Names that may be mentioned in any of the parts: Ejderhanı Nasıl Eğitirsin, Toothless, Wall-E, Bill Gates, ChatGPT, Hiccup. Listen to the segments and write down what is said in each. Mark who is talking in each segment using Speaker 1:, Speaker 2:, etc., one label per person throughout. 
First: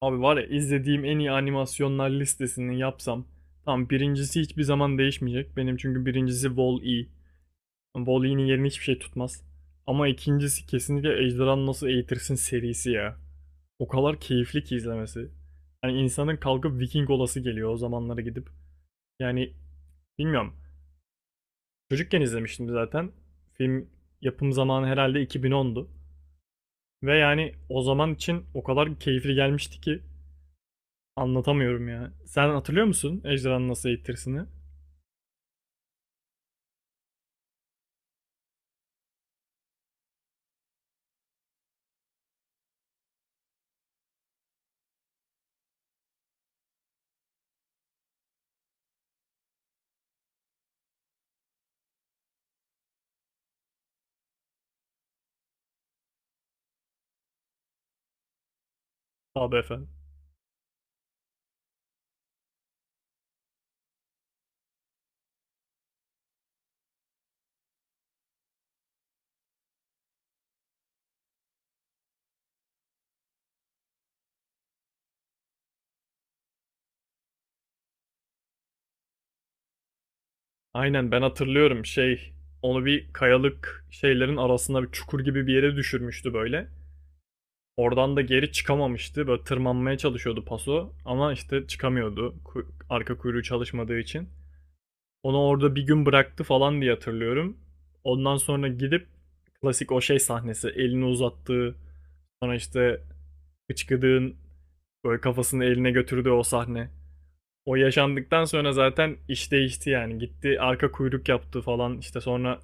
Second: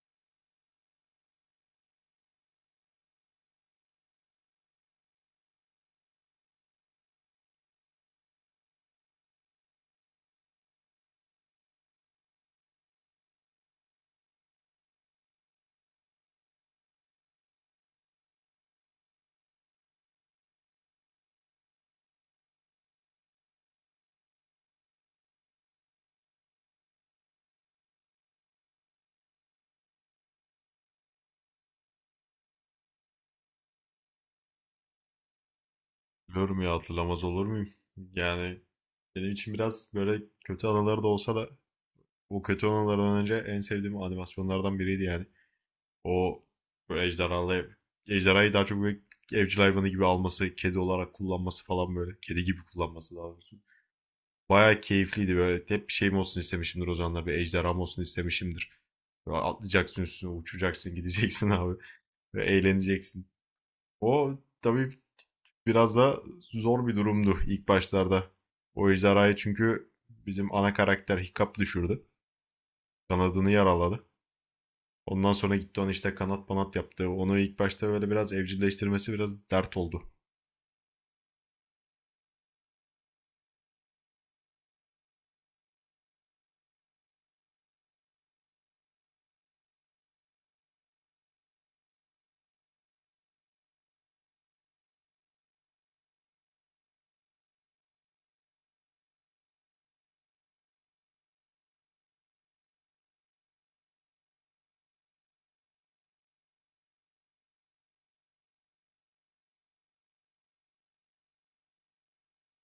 Speaker 1: Abi var ya, izlediğim en iyi animasyonlar listesini yapsam. Tamam, birincisi hiçbir zaman değişmeyecek. Benim çünkü birincisi Wall-E. Wall-E'nin yerini hiçbir şey tutmaz. Ama ikincisi kesinlikle Ejderhanı Nasıl Eğitirsin serisi ya. O kadar keyifli ki izlemesi. Yani insanın kalkıp Viking olası geliyor, o zamanlara gidip. Yani bilmiyorum. Çocukken izlemiştim zaten. Film yapım zamanı herhalde 2010'du. Ve yani o zaman için o kadar keyifli gelmişti ki anlatamıyorum ya. Sen hatırlıyor musun ejderhanın nasıl eğittirisini?
Speaker 2: Biliyorum ya, hatırlamaz olur muyum? Yani benim için biraz böyle kötü anıları da olsa da bu kötü anılardan önce en sevdiğim animasyonlardan biriydi yani. O böyle ejderhayı daha çok böyle evcil hayvanı gibi alması, kedi olarak kullanması falan böyle. Kedi gibi kullanması daha doğrusu. Bayağı keyifliydi böyle. Hep bir şeyim olsun istemişimdir o zamanlar. Bir ejderham olsun istemişimdir. Böyle
Speaker 1: Abi efendim.
Speaker 2: atlayacaksın üstüne, uçacaksın, gideceksin abi. Böyle eğleneceksin. O tabii biraz da zor bir durumdu ilk başlarda. O ejderhayı çünkü bizim ana karakter Hiccup düşürdü. Kanadını yaraladı. Ondan sonra gitti ona işte kanat banat yaptı. Onu ilk başta böyle biraz evcilleştirmesi biraz dert oldu.
Speaker 1: Aynen, ben hatırlıyorum şey, onu bir kayalık şeylerin arasında bir çukur gibi bir yere düşürmüştü böyle. Oradan da geri çıkamamıştı. Böyle tırmanmaya çalışıyordu paso, ama işte çıkamıyordu. Arka kuyruğu çalışmadığı için. Onu orada bir gün bıraktı falan diye hatırlıyorum. Ondan sonra gidip klasik o şey sahnesi, elini uzattığı, sonra işte hıçkıdığın böyle kafasını eline götürdüğü o sahne. O yaşandıktan sonra zaten iş değişti yani. Gitti arka kuyruk yaptı falan, işte sonra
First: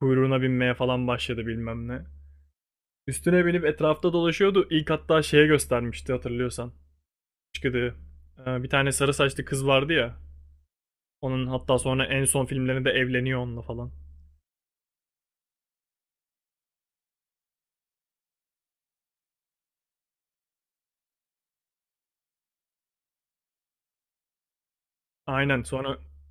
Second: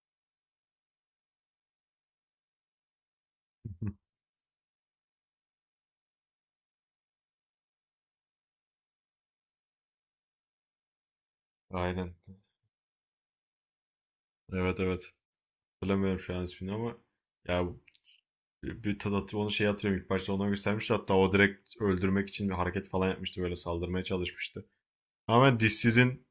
Speaker 1: kuyruğuna binmeye falan başladı bilmem ne. Üstüne binip etrafta dolaşıyordu. İlk hatta şeye göstermişti, hatırlıyorsan. Çıkıdı Bir tane sarı saçlı kız vardı ya. Onun hatta sonra
Speaker 2: Aynen.
Speaker 1: en son filmlerinde evleniyor onunla falan.
Speaker 2: Evet, evet. Hatırlamıyorum şu an ismini ama ya, bir tadat onu şey hatırlıyorum, ilk başta ona göstermişti, hatta o direkt öldürmek için bir hareket falan yapmıştı, böyle saldırmaya çalışmıştı. Ama
Speaker 1: Aynen, sonra
Speaker 2: dişsizin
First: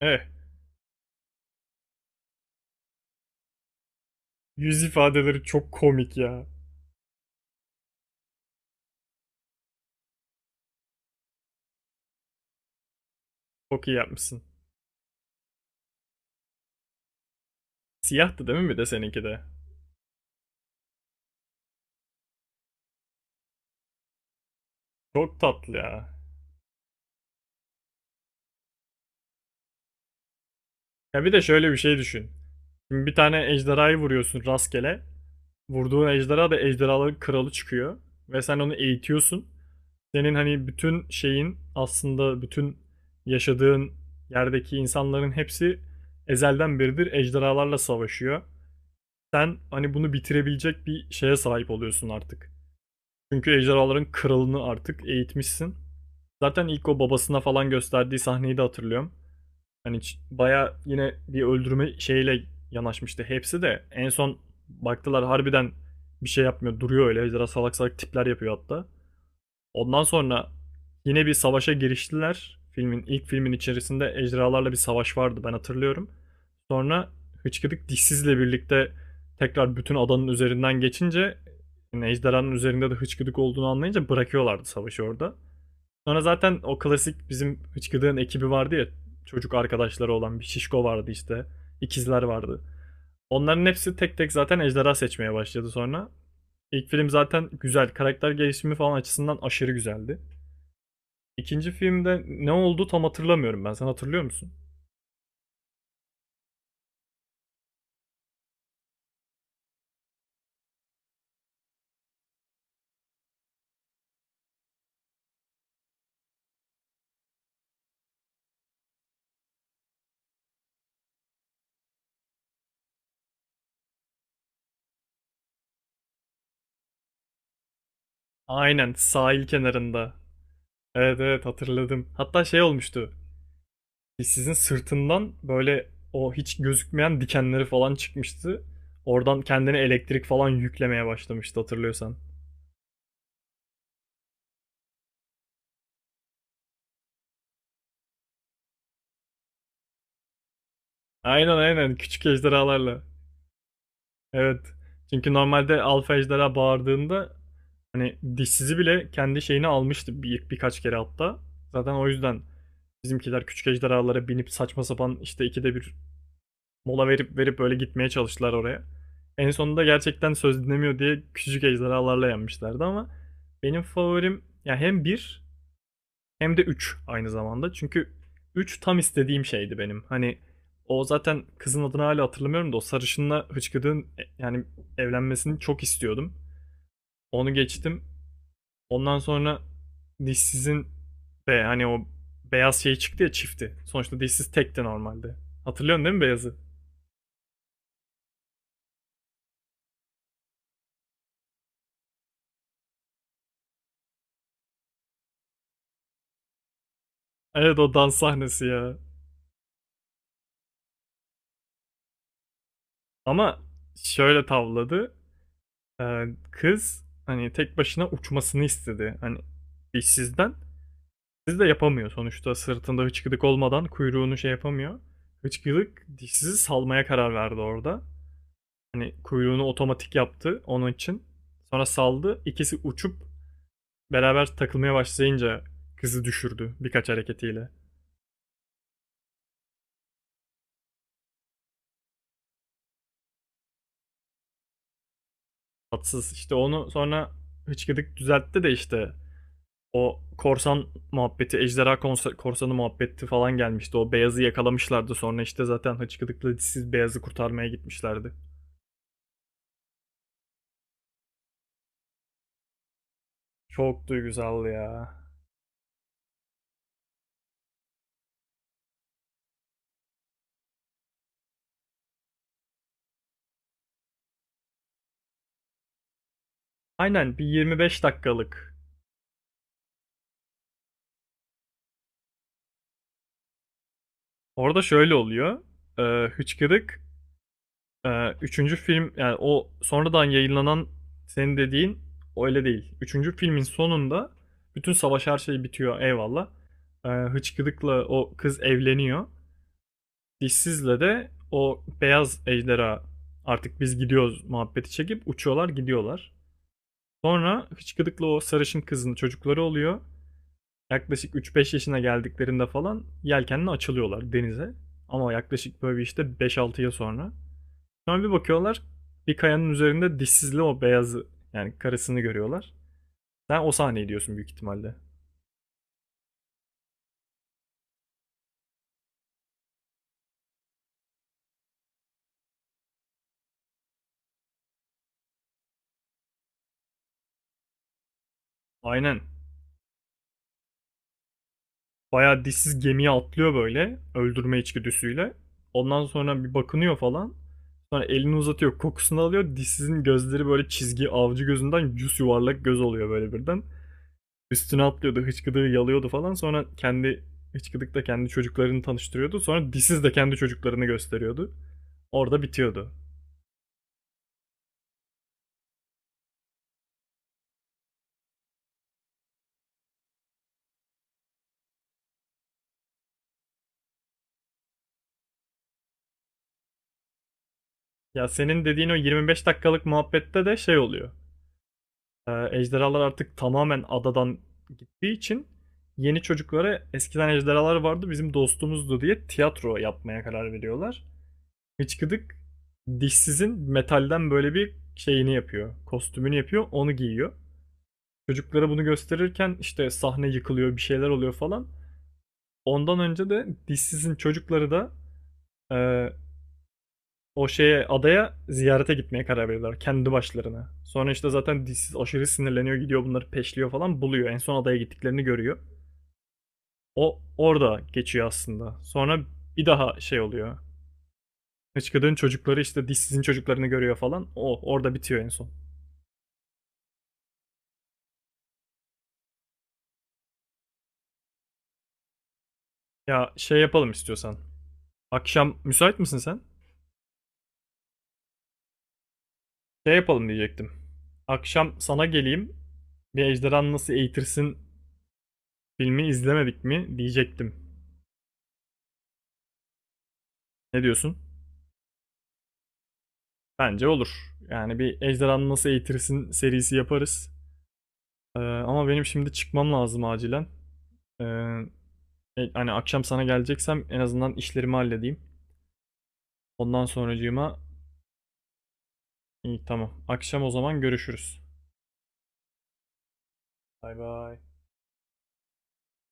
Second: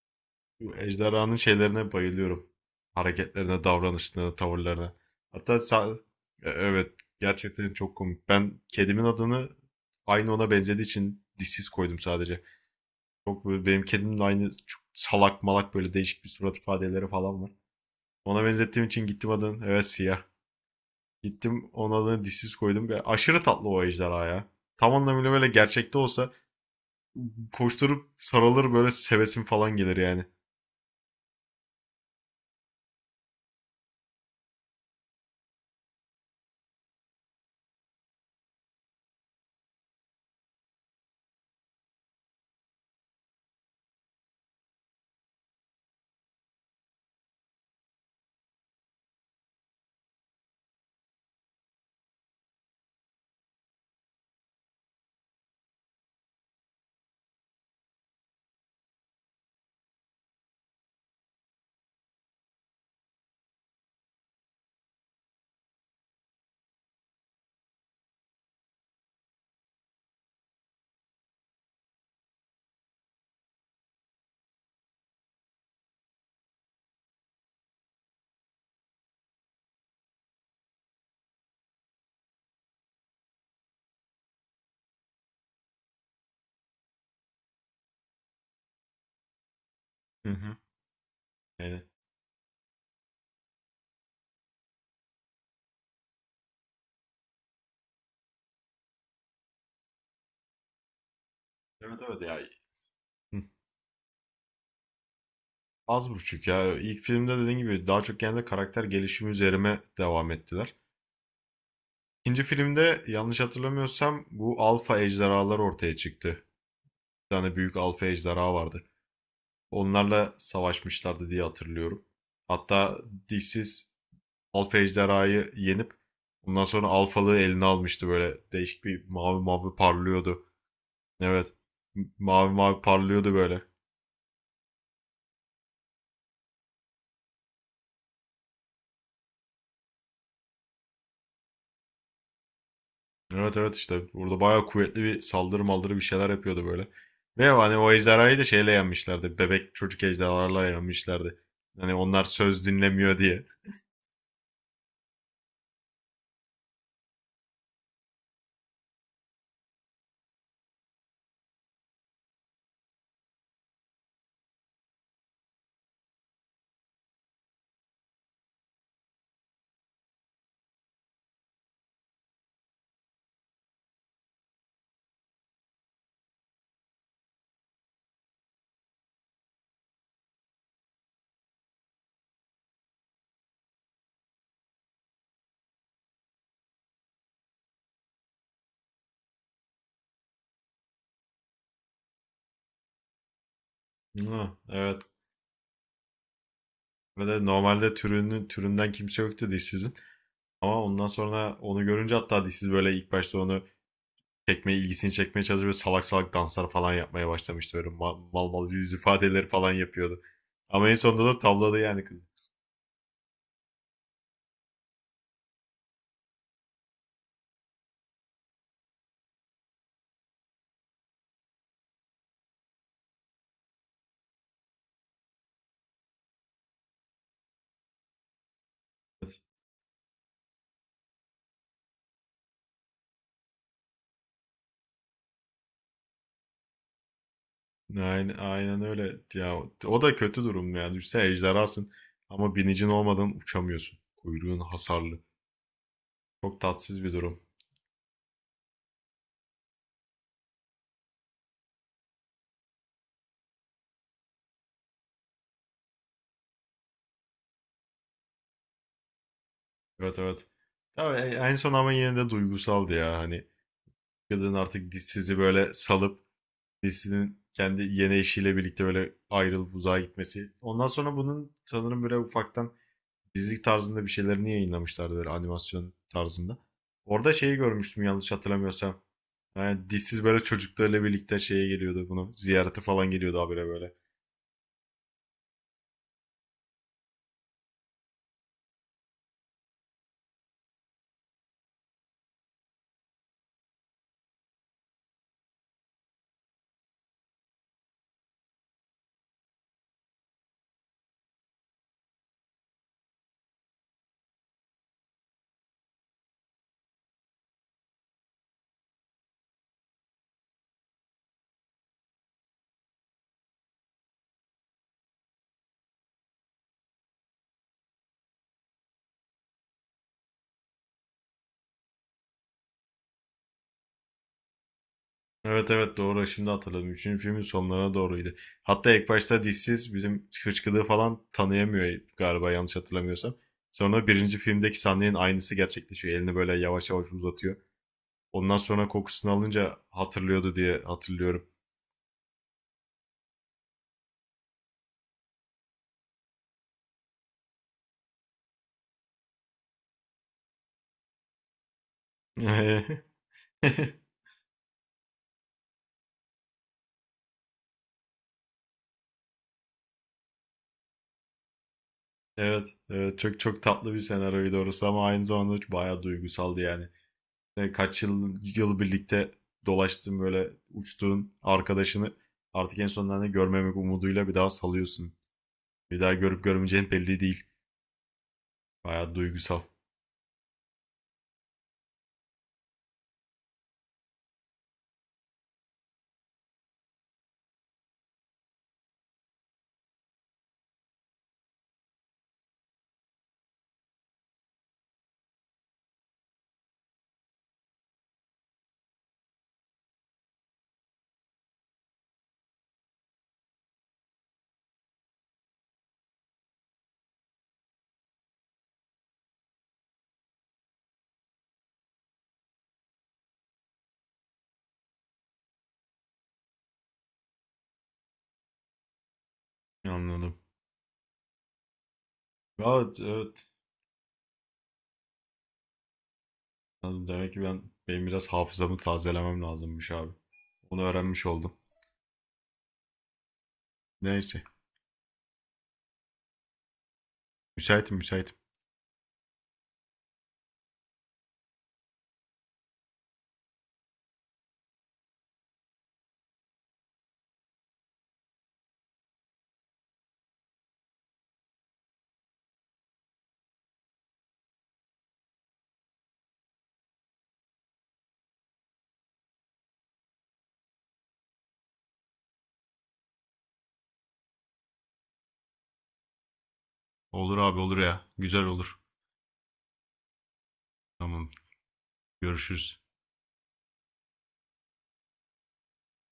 Speaker 1: eh
Speaker 2: bu ejderhanın şeylerine bayılıyorum. Hareketlerine, davranışlarına,
Speaker 1: yüz
Speaker 2: tavırlarına.
Speaker 1: ifadeleri
Speaker 2: Hatta
Speaker 1: çok
Speaker 2: sa-
Speaker 1: komik ya.
Speaker 2: Evet, gerçekten çok komik. Ben kedimin adını, aynı ona benzediği için, dişsiz koydum sadece. Çok böyle, benim
Speaker 1: Çok iyi
Speaker 2: kedimin
Speaker 1: yapmışsın.
Speaker 2: aynı çok salak malak böyle değişik bir surat ifadeleri falan var. Ona
Speaker 1: Siyahtı değil mi, bir
Speaker 2: benzettiğim
Speaker 1: de
Speaker 2: için
Speaker 1: seninki
Speaker 2: gittim
Speaker 1: de?
Speaker 2: adını, evet, siyah. Gittim onun adını dişsiz koydum. Ya, aşırı tatlı o ejderha ya. Tam anlamıyla
Speaker 1: Çok
Speaker 2: böyle
Speaker 1: tatlı
Speaker 2: gerçekte
Speaker 1: ya.
Speaker 2: olsa koşturup sarılır, böyle sevesim falan gelir yani.
Speaker 1: Ya bir de şöyle bir şey düşün. Şimdi bir tane ejderhayı vuruyorsun rastgele. Vurduğun ejderha da ejderhaların kralı çıkıyor. Ve sen onu eğitiyorsun. Senin hani bütün şeyin, aslında bütün yaşadığın yerdeki insanların hepsi ezelden beridir ejderhalarla savaşıyor. Sen hani bunu bitirebilecek bir şeye sahip oluyorsun artık. Çünkü ejderhaların kralını artık eğitmişsin. Zaten ilk o babasına falan gösterdiği sahneyi de hatırlıyorum. Hani baya yine bir öldürme şeyiyle yanaşmıştı hepsi de. En son baktılar harbiden bir şey yapmıyor. Duruyor öyle. Biraz salak salak tipler yapıyor hatta. Ondan sonra yine bir savaşa giriştiler. Filmin, ilk filmin içerisinde ejderhalarla bir savaş vardı, ben hatırlıyorum. Sonra Hıçkıdık dişsizle birlikte tekrar bütün adanın üzerinden geçince, yani ejderhanın üzerinde de hıçkıdık olduğunu anlayınca bırakıyorlardı savaşı orada. Sonra zaten o klasik bizim hıçkırığın ekibi vardı ya. Çocuk arkadaşları
Speaker 2: Hı
Speaker 1: olan bir
Speaker 2: hı.
Speaker 1: şişko vardı işte.
Speaker 2: Yani.
Speaker 1: İkizler vardı. Onların hepsi tek tek zaten ejderha seçmeye başladı sonra. İlk film zaten güzel. Karakter gelişimi falan açısından aşırı güzeldi. İkinci
Speaker 2: Evet,
Speaker 1: filmde
Speaker 2: evet ya.
Speaker 1: ne oldu tam hatırlamıyorum ben. Sen hatırlıyor musun?
Speaker 2: Az buçuk ya. İlk filmde dediğin gibi daha çok genelde karakter gelişimi üzerime devam ettiler. İkinci filmde yanlış hatırlamıyorsam bu alfa ejderhalar ortaya çıktı. Bir tane büyük alfa ejderha vardı. Onlarla savaşmışlardı diye hatırlıyorum. Hatta dişsiz alfa ejderhayı yenip ondan sonra alfalığı eline almıştı böyle. Değişik
Speaker 1: Aynen,
Speaker 2: bir mavi
Speaker 1: sahil
Speaker 2: mavi
Speaker 1: kenarında.
Speaker 2: parlıyordu.
Speaker 1: Evet evet,
Speaker 2: Evet.
Speaker 1: hatırladım. Hatta
Speaker 2: Mavi
Speaker 1: şey
Speaker 2: mavi
Speaker 1: olmuştu.
Speaker 2: parlıyordu böyle.
Speaker 1: Sizin sırtından böyle o hiç gözükmeyen dikenleri falan çıkmıştı. Oradan kendine elektrik falan yüklemeye başlamıştı, hatırlıyorsan.
Speaker 2: Evet, evet, işte burada bayağı kuvvetli bir saldırı maldırı bir şeyler yapıyordu böyle. Ve hani o ejderhayı da şeyle yenmişlerdi. Bebek çocuk ejderhalarla yenmişlerdi.
Speaker 1: Aynen
Speaker 2: Hani
Speaker 1: aynen,
Speaker 2: onlar
Speaker 1: küçük
Speaker 2: söz
Speaker 1: ejderhalarla.
Speaker 2: dinlemiyor diye.
Speaker 1: Evet. Çünkü normalde alfa ejderha bağırdığında hani dişsizi bile kendi şeyini almıştı birkaç kere hatta. Zaten o yüzden bizimkiler küçük ejderhalara binip saçma sapan işte ikide bir mola verip verip böyle gitmeye çalıştılar oraya. En sonunda gerçekten söz dinlemiyor diye küçük ejderhalarla yenmişlerdi, ama benim favorim ya hem bir hem de 3 aynı zamanda. Çünkü 3 tam istediğim şeydi benim. Hani o zaten kızın adını hala hatırlamıyorum da, o sarışınla hıçkırığın yani evlenmesini çok istiyordum. Onu geçtim. Ondan sonra dişsizin ve hani o beyaz şey çıktı ya, çifti. Sonuçta
Speaker 2: Hı,
Speaker 1: dişsiz tekti
Speaker 2: evet.
Speaker 1: normalde. Hatırlıyorsun değil mi beyazı?
Speaker 2: Ve de normalde türünün türünden kimse yoktu dişsizin. Ama ondan sonra onu görünce, hatta dişsiz böyle ilk başta onu ilgisini çekmeye çalışıyor. Böyle salak salak danslar falan yapmaya
Speaker 1: Evet,
Speaker 2: başlamıştı. Böyle
Speaker 1: o dans
Speaker 2: mal mal,
Speaker 1: sahnesi
Speaker 2: mal yüz
Speaker 1: ya.
Speaker 2: ifadeleri falan yapıyordu. Ama en sonunda da tavladı yani kızı.
Speaker 1: Ama şöyle tavladı. Ee, Kız hani tek başına uçmasını istedi. Hani dişsizden. Dişsiz de yapamıyor sonuçta, sırtında hıçkıdık olmadan kuyruğunu şey yapamıyor. Hıçkıdık dişsizi salmaya karar verdi orada. Hani kuyruğunu otomatik yaptı onun için. Sonra saldı. İkisi uçup beraber takılmaya başlayınca kızı düşürdü birkaç hareketiyle.
Speaker 2: Aynen, aynen öyle. Ya o da kötü durum yani. Düşünsene, ejderhasın ama binicin olmadan uçamıyorsun. Kuyruğun hasarlı.
Speaker 1: Tatsız. İşte
Speaker 2: Çok
Speaker 1: onu
Speaker 2: tatsız bir
Speaker 1: sonra
Speaker 2: durum.
Speaker 1: hıçkıdık düzeltti de, işte o korsan muhabbeti, ejderha korsanı muhabbeti falan gelmişti. O beyazı yakalamışlardı, sonra işte zaten hıçkıdıkla dişsiz beyazı kurtarmaya gitmişlerdi.
Speaker 2: Evet, evet. Tabii en son ama yine de duygusaldı ya. Hani
Speaker 1: Çok
Speaker 2: kadın
Speaker 1: duygusaldı
Speaker 2: artık
Speaker 1: ya.
Speaker 2: dişsizi böyle salıp dişsinin kendi yeni eşiyle birlikte böyle ayrılıp uzağa gitmesi. Ondan sonra bunun sanırım böyle ufaktan dizilik tarzında bir şeylerini yayınlamışlardı böyle animasyon tarzında. Orada
Speaker 1: Aynen, bir
Speaker 2: şeyi
Speaker 1: 25
Speaker 2: görmüştüm yanlış
Speaker 1: dakikalık.
Speaker 2: hatırlamıyorsam. Yani dişsiz böyle çocuklarıyla birlikte şeye geliyordu bunu. Ziyarete falan geliyordu habire böyle.
Speaker 1: Orada şöyle oluyor. Hıçkırık üçüncü film, yani o sonradan yayınlanan, senin dediğin öyle değil. Üçüncü filmin sonunda bütün savaş, her şey bitiyor, eyvallah. Hıçkırık'la o kız evleniyor. Dişsiz'le de o beyaz ejderha artık biz gidiyoruz muhabbeti çekip uçuyorlar, gidiyorlar. Sonra Hıçkırık'la o sarışın kızın çocukları oluyor. Yaklaşık 3-5 yaşına geldiklerinde falan yelkenle açılıyorlar denize. Ama yaklaşık böyle işte 5-6 yıl sonra. Sonra bir bakıyorlar, bir kayanın üzerinde dişsizli o beyazı, yani karısını görüyorlar. Sen o sahneyi diyorsun büyük ihtimalle.
Speaker 2: Evet, evet, doğru, şimdi hatırladım. Üçüncü filmin sonlarına doğruydu. Hatta ilk başta dişsiz bizim hıçkıdığı falan tanıyamıyor galiba, yanlış hatırlamıyorsam. Sonra birinci filmdeki sahnenin aynısı gerçekleşiyor. Elini böyle yavaş yavaş uzatıyor. Ondan sonra
Speaker 1: Aynen.
Speaker 2: kokusunu alınca hatırlıyordu diye hatırlıyorum.
Speaker 1: Bayağı dişsiz gemiye atlıyor böyle, öldürme içgüdüsüyle. Ondan sonra bir bakınıyor falan. Sonra elini uzatıyor, kokusunu alıyor. Dişsizin gözleri böyle çizgi avcı gözünden yüz yuvarlak göz oluyor böyle birden. Üstüne atlıyordu, hıçkıdığı yalıyordu falan. Sonra kendi, hıçkıdıkla kendi çocuklarını tanıştırıyordu. Sonra dişsiz de kendi çocuklarını gösteriyordu. Orada
Speaker 2: Evet,
Speaker 1: bitiyordu.
Speaker 2: evet, çok çok tatlı bir senaryoydu orası ama aynı zamanda bayağı duygusaldı yani. Kaç yıl birlikte dolaştığın, böyle uçtuğun arkadaşını artık en sonunda ne görmemek umuduyla bir daha salıyorsun. Bir daha görüp görmeyeceğin belli değil.
Speaker 1: Ya senin dediğin o
Speaker 2: Bayağı
Speaker 1: 25
Speaker 2: duygusal.
Speaker 1: dakikalık muhabbette de şey oluyor. Ejderhalar artık tamamen adadan gittiği için yeni çocuklara eskiden ejderhalar vardı, bizim dostumuzdu diye tiyatro yapmaya karar veriyorlar. Hıçkıdık dişsizin metalden böyle bir şeyini yapıyor. Kostümünü yapıyor, onu giyiyor. Çocuklara bunu gösterirken işte sahne yıkılıyor, bir şeyler oluyor falan. Ondan önce de dişsizin çocukları da e, o şeye, adaya ziyarete gitmeye karar veriyorlar kendi başlarına. Sonra işte zaten dişsiz aşırı sinirleniyor, gidiyor bunları peşliyor falan, buluyor. En son adaya gittiklerini görüyor. O orada geçiyor aslında. Sonra bir daha şey
Speaker 2: Anladım.
Speaker 1: oluyor. Hıçkırık'ın çocukları işte
Speaker 2: Evet,
Speaker 1: dişsizin
Speaker 2: evet.
Speaker 1: çocuklarını görüyor falan. O orada bitiyor en son.
Speaker 2: Anladım. Demek ki ben benim biraz hafızamı tazelemem lazımmış abi. Onu öğrenmiş oldum.
Speaker 1: Ya şey yapalım istiyorsan.
Speaker 2: Neyse.
Speaker 1: Akşam müsait misin sen?
Speaker 2: Müsaitim, müsaitim.
Speaker 1: Şey yapalım diyecektim. Akşam sana geleyim. Bir Ejderhan Nasıl Eğitirsin filmi izlemedik mi diyecektim. Ne diyorsun? Bence olur. Yani bir Ejderhan Nasıl Eğitirsin serisi yaparız. Ama benim şimdi çıkmam lazım acilen. Ee, Hani akşam sana geleceksem en azından işlerimi halledeyim. Ondan
Speaker 2: Olur abi,
Speaker 1: sonracığıma,
Speaker 2: olur ya. Güzel olur.
Speaker 1: iyi tamam. Akşam o zaman
Speaker 2: Tamam.
Speaker 1: görüşürüz.
Speaker 2: Görüşürüz.
Speaker 1: Bay bay.